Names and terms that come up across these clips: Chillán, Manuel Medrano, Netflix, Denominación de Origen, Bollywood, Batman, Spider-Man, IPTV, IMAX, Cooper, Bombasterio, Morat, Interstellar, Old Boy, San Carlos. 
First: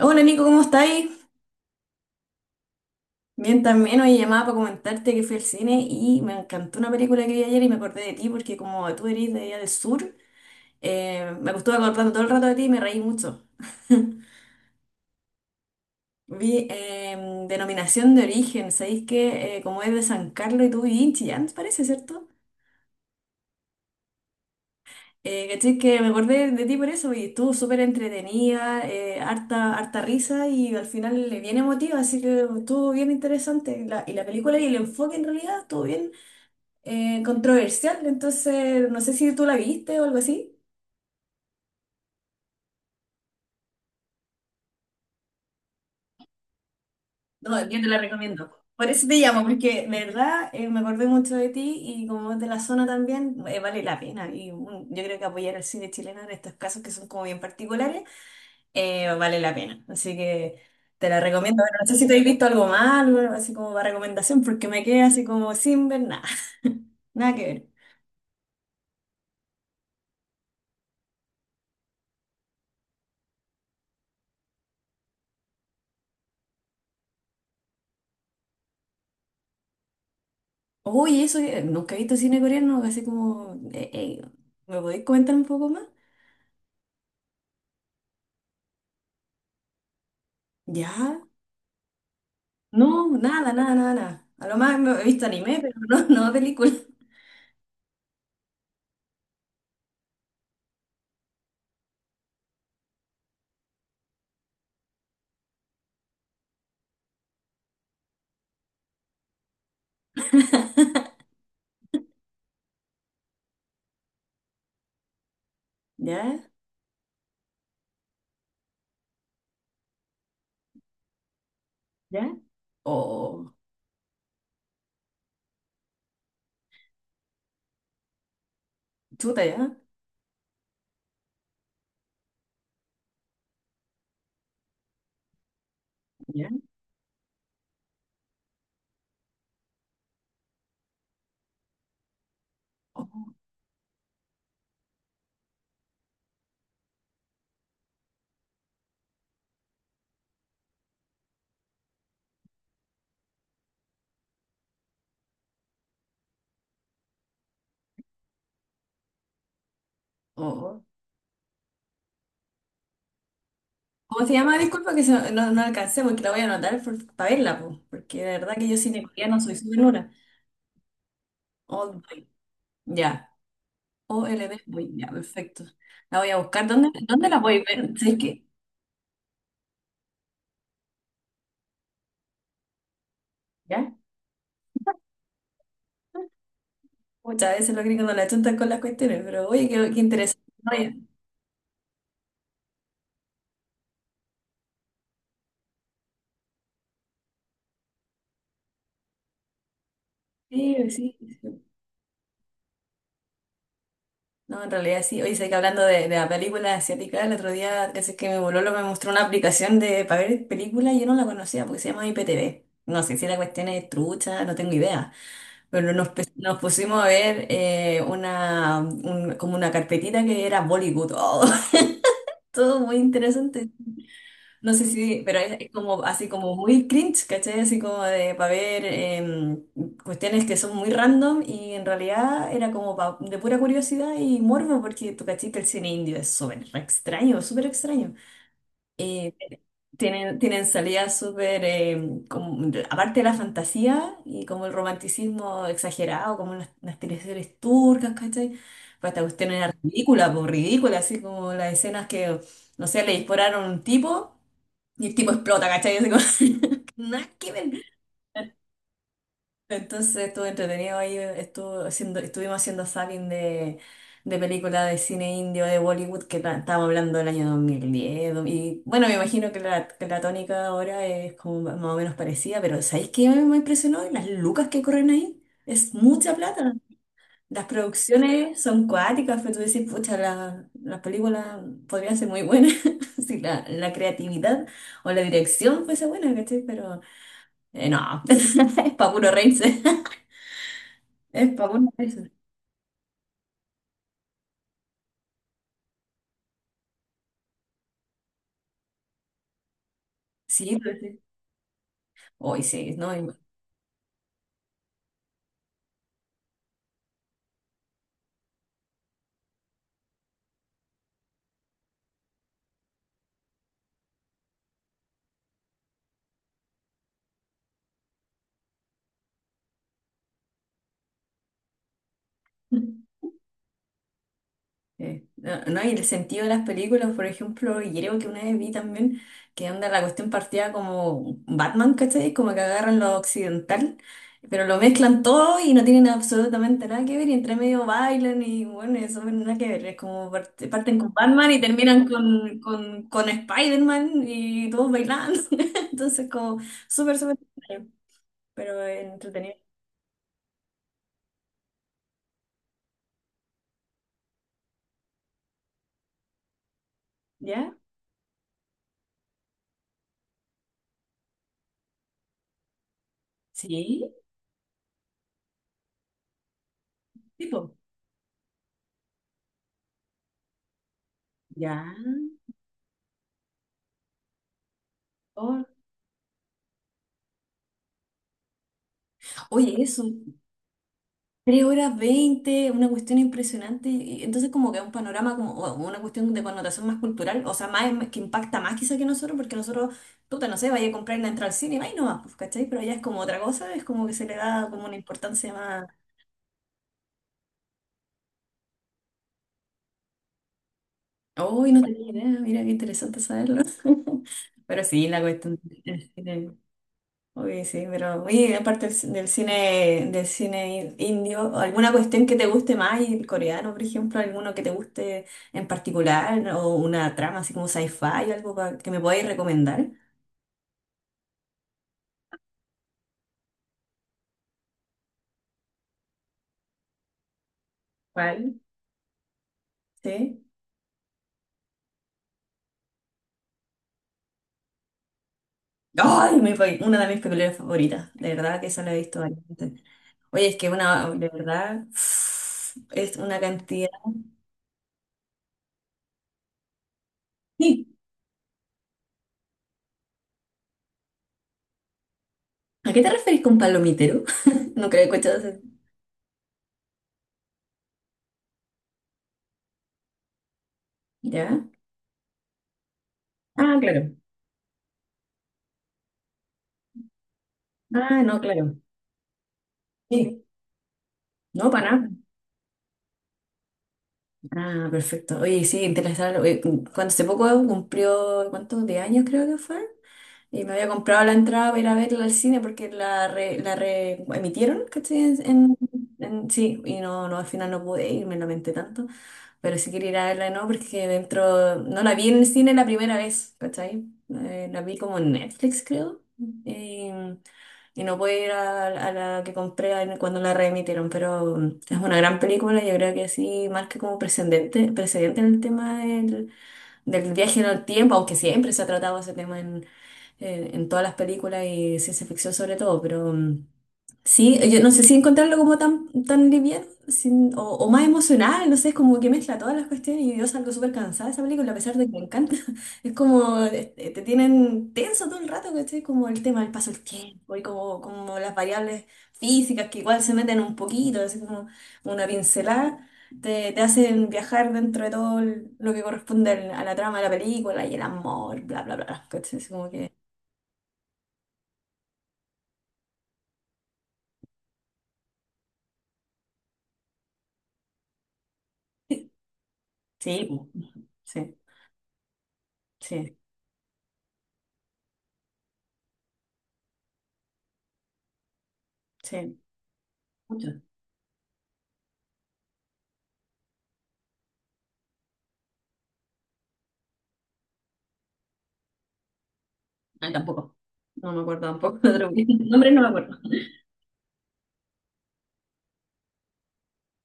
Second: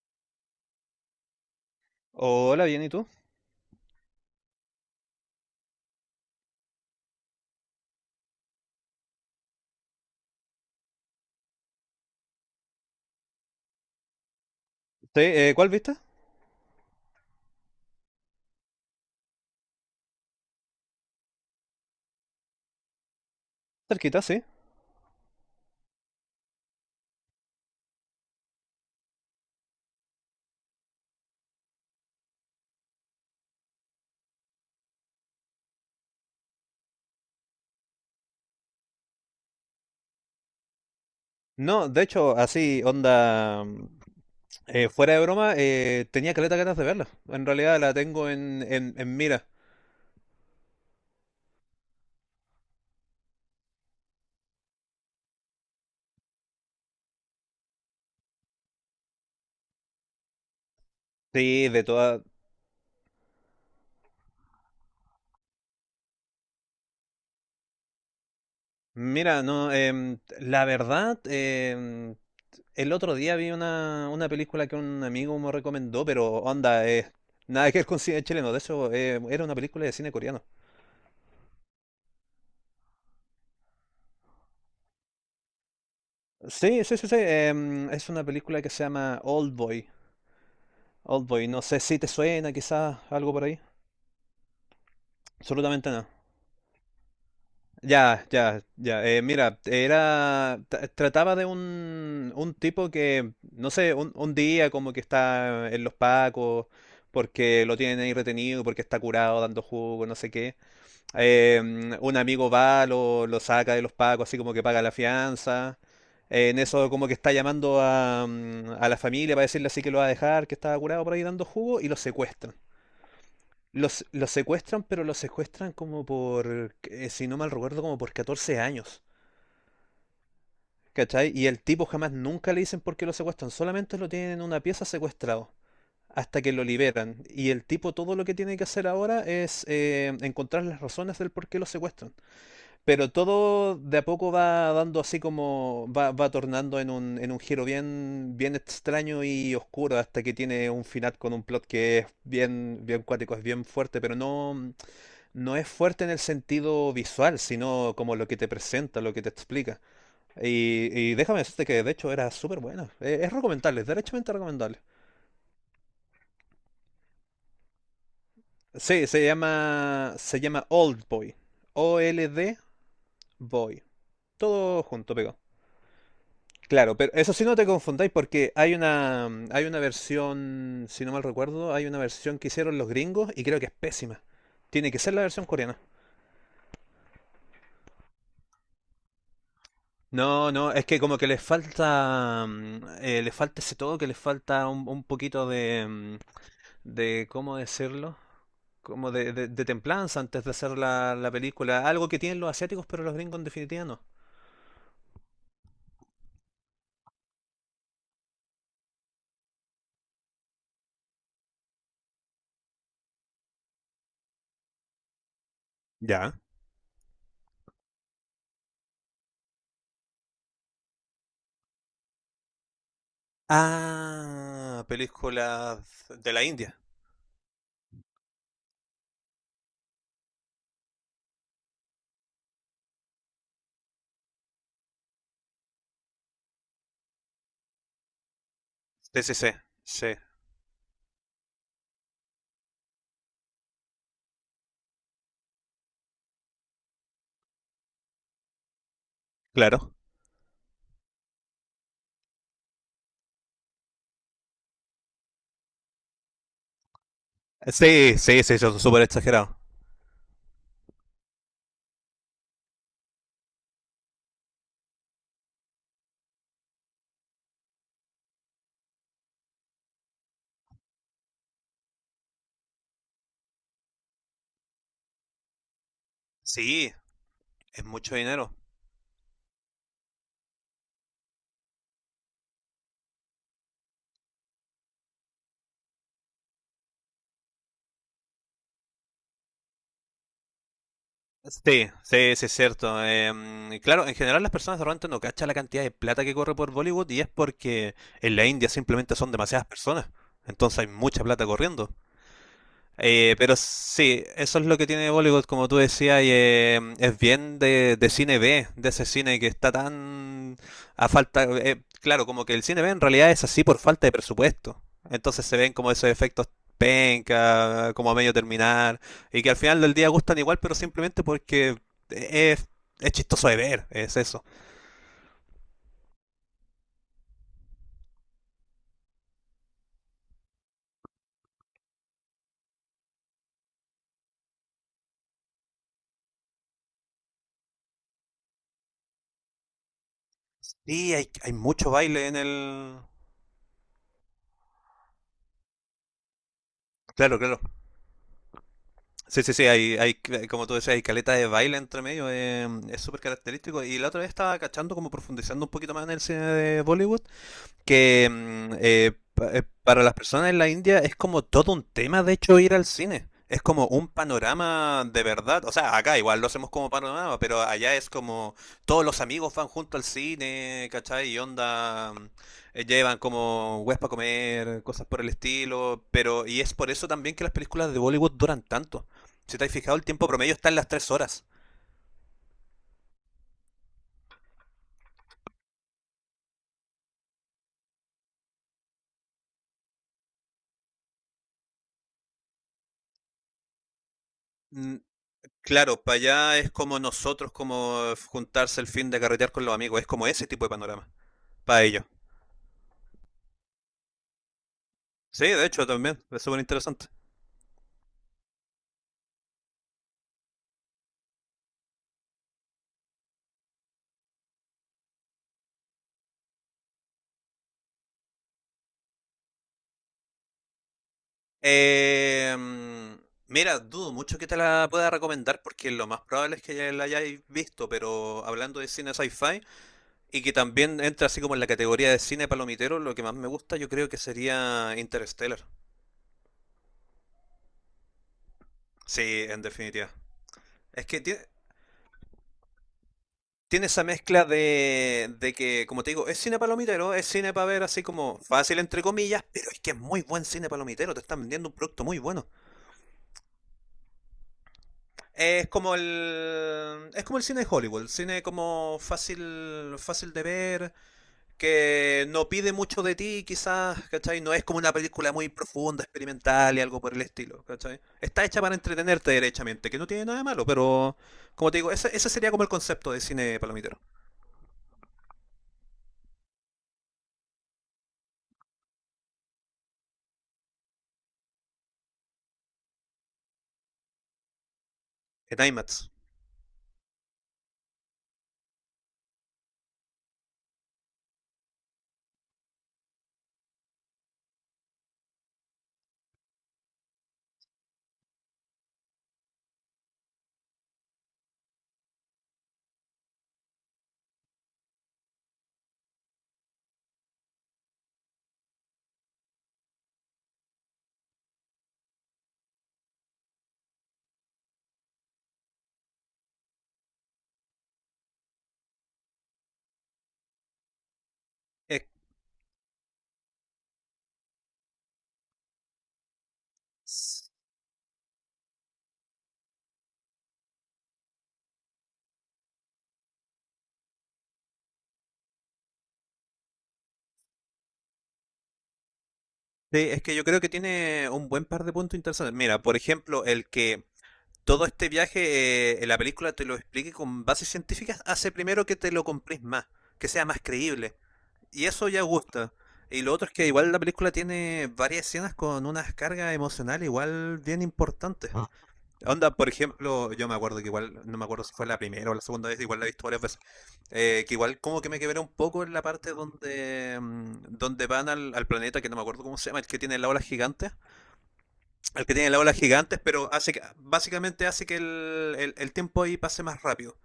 Hola Nico, ¿cómo estáis? Hola, bien, ¿y tú? Bien, también hoy llamaba para comentarte que fui al cine y me encantó una película que vi ayer y me acordé de ti porque como tú eres de allá del sur, me estuve acordando todo el rato de ti y me reí mucho. Sí, ¿cuál viste? Vi Denominación de Origen, ¿sabéis que como es de San Carlos y tú vivís en Chillán, parece, ¿cierto? Cerquita, sí. ¿Cachai? Que me acordé de ti por eso y estuvo súper entretenida, harta, harta risa y al final bien emotiva, así que estuvo bien interesante. Y la película y el enfoque en realidad estuvo bien controversial, entonces no sé si tú la viste o algo así. No, de hecho, así, onda, fuera de broma, tenía caleta ganas de verla. En No, realidad yo te la la tengo recomiendo. en, Por en, eso te en llamo, mira. porque de verdad me acordé mucho de ti y como es de la zona también, vale la pena. Y mm, yo creo que apoyar al cine chileno en estos casos que son como bien particulares, vale la pena. Así que te la recomiendo. Sí, Bueno, de no sé si te todas. has visto algo más, algo así como para recomendación, porque me quedé así como sin ver nada, nada que ver. Mira, no, la verdad, el otro día vi una película que un amigo me recomendó, pero onda, nada que ver con cine chileno. De hecho, era una película de cine coreano. Uy, eso, nunca he visto cine coreano, así como, ¿me podéis comentar un poco más? Sí, sí, sí, sí. Es una película que se llama Old Boy. Ya. Old Boy, no sé si te suena, quizás No, algo por nada, ahí. nada, nada, nada. A lo más he visto anime, pero Absolutamente no. no, no película. Ya, ya, ya. Mira, Trataba de un tipo que, no sé, un día como que está en los pacos, porque lo tienen ahí retenido, porque está curado dando jugo, no sé qué. Eh, un amigo va, lo saca de los pacos, así como que paga la fianza. ¿Ya? En eso, como que está llamando a, a la familia para decirle así que lo va a dejar, que estaba curado por ahí dando jugo, y lo ¿Ya? secuestran. Oh, Los secuestran, pero los secuestran como por, si no mal recuerdo, como por 14 años. chuta, ¿ya? ¿Cachai? Y el tipo jamás nunca le dicen por qué lo secuestran, solamente lo tienen en una pieza secuestrado hasta ¿Ya? que lo liberan. Y el tipo todo lo que tiene que hacer ahora es encontrar las razones del por qué lo secuestran. Oh, Pero todo de a poco va dando así como, va tornando en en un giro bien, bien extraño y oscuro hasta que tiene un final con un plot que es bien, bien cuático, es bien fuerte, pero no, no es fuerte en el sentido visual, sino como lo que te presenta, lo que te explica. oh. Y déjame decirte que de hecho era súper buena. Es recomendable, es ¿Cómo se derechamente llama? recomendable. Disculpa que no, no alcancé porque la voy a anotar para verla, po, porque de verdad que yo cine Sí, coreano soy súper nula. Se llama Old Boy. Old Boy, OLD ya. Boy. Old Todo Boy, ya, junto, pegado. perfecto. La voy a buscar. ¿Dónde, Claro, pero dónde eso la sí no voy te a ver? Si confundáis es que, porque hay una versión, si no mal recuerdo, hay una versión que hicieron los gringos y creo que es ¿ya? pésima. Tiene que ser la versión coreana. Muchas veces los gringos no la chuntan con las cuestiones, pero oye, qué, qué interesante. No, no, es que como que les falta, les falta ese todo, que les falta un poquito de, de, ¿cómo decirlo? Como de, de templanza antes de hacer Oye, la, sí, la sí. película. Algo que tienen los asiáticos, pero los gringos en definitiva no. No, en realidad sí. Oye, sé que hablando de la película asiática, el otro día casi que mi bololo me mostró una aplicación de para ver películas y yo no la conocía porque se llama IPTV. No sé si la cuestión es trucha, no tengo idea. Pero nos, Ya. nos pusimos a ver una, como una carpetita que era Bollywood. Oh, todo muy interesante. No Ah, sé si, pero es como películas así de la como India. muy cringe, ¿cachai? Así como de para ver cuestiones que son muy random y en realidad era como de pura curiosidad y morbo porque tú cachai que el cine indio es súper extraño Sí, eh, sí, sí, sí. tienen, tienen salidas súper, aparte de la fantasía y como el romanticismo exagerado, como las teleseries turcas, ¿cachai? Pues esta cuestión era Claro. ridícula, por ridícula, así como las escenas que, no sé, le dispararon a un tipo y el tipo explota, ¿cachai? Así como, nada que ver. Sí, sí, sí, eso es súper exagerado. Entonces estuvo entretenido ahí, estuvo haciendo, estuvimos haciendo zapping de películas de cine indio de Bollywood que estábamos hablando del año 2010. Y bueno, me imagino que la tónica ahora es como más o menos parecida, pero ¿sabéis qué me, me impresionó? Las lucas que corren ahí. Es mucha plata. Sí, Las es mucho dinero. producciones son cuáticas, pero tú decís, pucha, las películas podrían ser muy buenas si la, la creatividad o la dirección fuese buena, ¿cachai? Pero no, es para puro reírse. Es para Sí, una de esas. sí, sí, es cierto. Claro, en general las personas de repente no cachan la cantidad de plata que corre por Bollywood y es porque en la India simplemente son demasiadas personas. Sí, Entonces hay pues sí. mucha plata corriendo. Hoy sí, no, Pero sí, eso es lo que tiene Bollywood, como tú decías, y es bien de cine B, de ese cine que está tan a falta... claro, como que el cine B en realidad es así por falta de presupuesto. Entonces se ven como esos efectos penca, como a medio terminar, y que al final del día gustan igual, pero simplemente porque es, es chistoso de ver, es eso. No, no, y el sentido de las películas, por ejemplo, y creo que una vez vi también que anda la cuestión partida como Batman, ¿cachai? Como que agarran lo occidental, pero lo mezclan todo y no tienen absolutamente nada que ver, y entre medio bailan y bueno, eso no nada que ver, es como parten con Y hay, Batman hay y mucho terminan baile en el... con Spider-Man y todos bailando, entonces como súper, súper, Claro, claro. extraño, pero Sí, sí, entretenido. sí, hay, como tú decías, hay caleta de baile entre medio, es súper característico. Y la otra vez estaba cachando, como profundizando un poquito más en el cine de Bollywood, ¿Ya? que para las personas en la India es como todo un tema, de hecho, ir al cine. Es como Sí, un panorama de verdad. O sea, acá igual lo hacemos como panorama, pero tipo. allá es como todos los amigos van junto al cine, ¿cachai? Y Ya. onda, llevan como huespa para comer, cosas por el Oh, estilo. Pero, y es por eso también que las películas de Bollywood duran tanto. Si te has oye, fijado, eso, el tiempo promedio está en las 3 horas. 3 horas 20, una cuestión impresionante. Entonces, como que es un panorama, como o una cuestión de connotación más cultural, o sea, más que impacta más quizá que nosotros, porque nosotros, puta, no sé, vaya a comprar la entrada al cine, vaya nomás, pues, ¿cachai? Pero allá es como otra cosa, es como que se le da como una Mm, importancia más. Claro, para allá es como nosotros, como juntarse el fin de carretear con los amigos, es como ese tipo de panorama. Uy, no Para ellos. tenía idea, mira qué interesante saberlo. Pero sí, la Sí, cuestión. de hecho, también. Es súper interesante. Oye, sí, pero oye, aparte del, del cine indio, ¿alguna cuestión que te guste más? Y el coreano, por ejemplo, alguno que te guste en particular, o una trama así como sci-fi, algo que me podáis recomendar. Eh, mira, dudo mucho que te la pueda recomendar porque lo más probable es que ya la hayáis visto, pero ¿Cuál? hablando de cine sci-fi y ¿Sí? que también entra así como en la categoría de cine palomitero, lo que más me gusta yo creo que sería Interstellar. ¡Ay! Una de mis películas favoritas, de verdad que eso lo he visto Sí, en bastante. definitiva. Oye, es que Es una, que de tiene, verdad, es una tiene cantidad. esa mezcla de que, como te digo, es cine palomitero, es cine para ver Sí, así como fácil entre comillas, pero es que es muy buen cine palomitero, te están vendiendo un producto muy bueno. ¿a qué te referís con palomitero? No creo que he escuchado Es como el cine de Hollywood, el cine como fácil fácil de ver, ¿ya? que no pide mucho de ti, Ah, quizás, claro. ¿cachai? No es como una película muy profunda, experimental y algo por el estilo, ¿cachai? Ah, no, Está hecha para claro. entretenerte derechamente, que no tiene nada de Sí, malo, pero no, como te para digo, nada. Ese sería como el concepto de cine palomitero, Ah, perfecto. Oye, sí, interesante. Cuando hace poco cumplió, ¿cuántos? De años creo que fue. Y me había comprado la entrada para ir a verla al cine porque la re, emitieron, ¿cachai? En, en IMAX. Sí, y no, no, al final no pude ir, me lamenté tanto. Pero sí quería ir a verla, ¿no? Porque dentro, no la vi en el cine la primera vez, ¿cachai? La vi como en Netflix, creo. Y no pude ir a la que compré cuando la reemitieron, pero mm, es una gran película. Yo creo que sí marca como precedente, precedente el tema del, del viaje en el tiempo, aunque siempre se ha tratado ese tema en, en todas las películas y ciencia ficción sobre todo, pero. Mm, Sí, yo no sé si encontrarlo como tan, tan liviano o más emocional, no sé, es como que mezcla todas las cuestiones y yo salgo súper cansada de esa película a pesar de que me encanta. Es como, este, te tienen tenso todo el rato, ¿cachai? Como el tema del paso del Es- tiempo y como, como las variables físicas que igual se meten un poquito, así como una pincelada, te hacen viajar dentro de todo lo que corresponde a la trama de la película y el amor, bla, bla, bla, ¿cachai? Es como sí, que... es que yo creo que tiene un buen par de puntos interesantes. Mira, por ejemplo, el que todo este viaje en la película te lo explique con bases científicas, hace primero que te lo compres más, que sea Sí, más creíble. sí, Y eso ya gusta. Y lo sí, otro es que igual la película tiene varias escenas con unas cargas emocionales igual bien importantes. Ah. Onda, sí. por ejemplo, yo me acuerdo Mucho. que igual, no me acuerdo si fue la primera o la segunda vez, igual la he visto varias veces, que igual como que me quebré un poco en la parte donde, donde van al, al planeta, que no me acuerdo cómo se llama, el que tiene la Ah, ola tampoco. gigante No me acuerdo tampoco. al Otro que tiene la ola nombre no me gigantes, acuerdo. pero hace que, básicamente hace que el tiempo ahí pase más rápido.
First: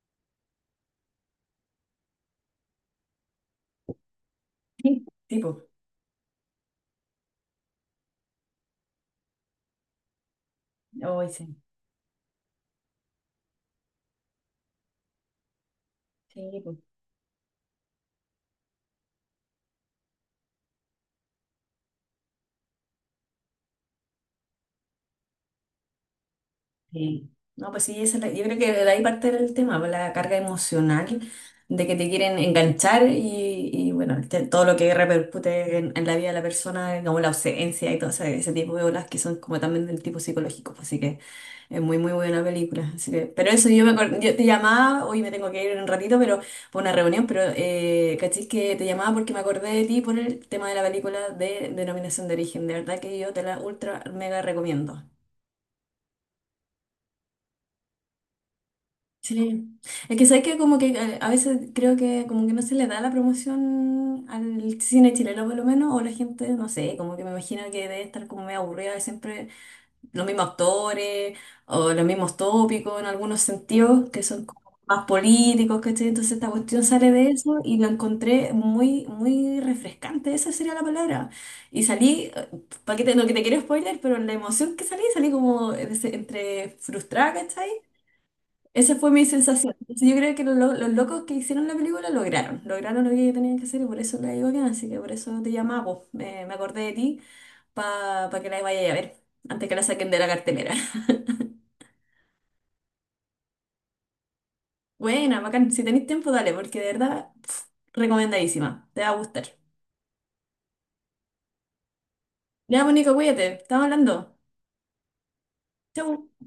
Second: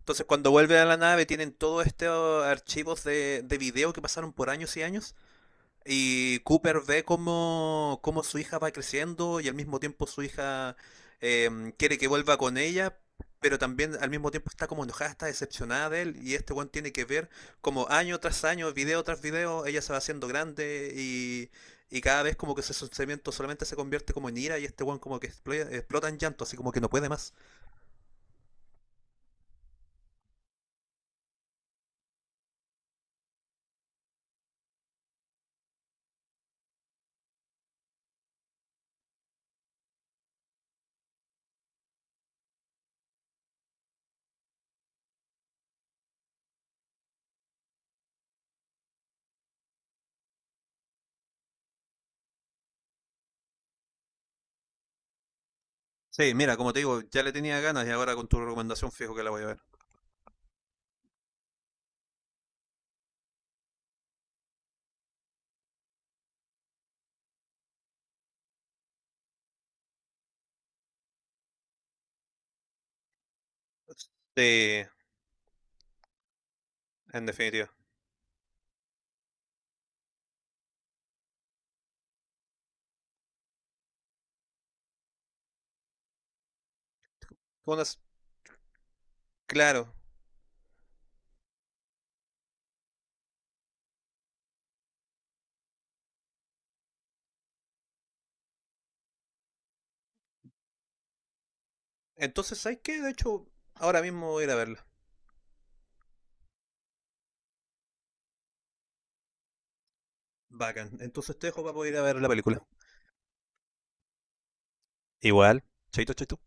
Entonces cuando vuelven a la nave tienen todos estos archivos de video que pasaron por años y Sí, años tipo. y Cooper ve cómo, cómo su hija va creciendo y al mismo tiempo su hija Hoy sí. Quiere que vuelva con ella, pero también al mismo tiempo está como enojada, está decepcionada de él y este Sí, one po. tiene que ver como año tras año, video tras video, ella se va haciendo grande y cada vez como que ese sentimiento solamente se convierte como en ira y este one como que explota en llanto, así como que no puede Sí. más. No, pues sí, esa es yo creo que de ahí parte el tema, pues, la carga emocional de que te quieren enganchar y, bueno, todo lo que repercute en la vida de la persona, como la ausencia y todo ese, ese tipo de olas que son como también del tipo psicológico. Pues, Así que es muy, muy buena película. Así que, pero eso, yo, me, yo te llamaba, hoy me tengo que ir en un ratito, pero por una reunión, pero cachis que te llamaba porque me acordé de ti por el tema de la película de Denominación de Origen. De verdad que yo te la ultra mega recomiendo. Sí, mira, como te digo, ya le tenía ganas y ahora con tu recomendación fijo que la voy a ver. Sí. Es que sabes que como que a veces creo que como que no se le da la promoción al cine chileno por lo menos, o la gente, no sé, como que me imagino que debe estar como medio aburrida de siempre los mismos actores o los mismos tópicos en algunos sentidos que son como Sí, más políticos, ¿cachai? Entonces esta cuestión sale en de eso definitiva. y la encontré muy, muy refrescante, esa sería la palabra. Y salí, para que te, no que te quiero spoiler, pero la emoción que salí, salí como entre frustrada, ¿cachai? Unas- Esa fue mi sensación. claro. Entonces, yo creo que los, los locos que hicieron la película lograron, lograron lo que tenían que hacer y por eso la digo bien, así que por eso te llamaba, po. Me acordé de ti para que la vayas a ver antes que la saquen de la cartelera. Entonces, ¿sabes qué? De hecho, ahora mismo voy a ir a verla. Buena, bacán. Si tenéis tiempo, dale, porque de verdad, pf, recomendadísima. Te va a gustar. Bacán. Entonces te dejo para poder ir a ver la película. Ya, Mónica, cuídate. Estamos hablando. Igual. Chaito, Chau. chaito.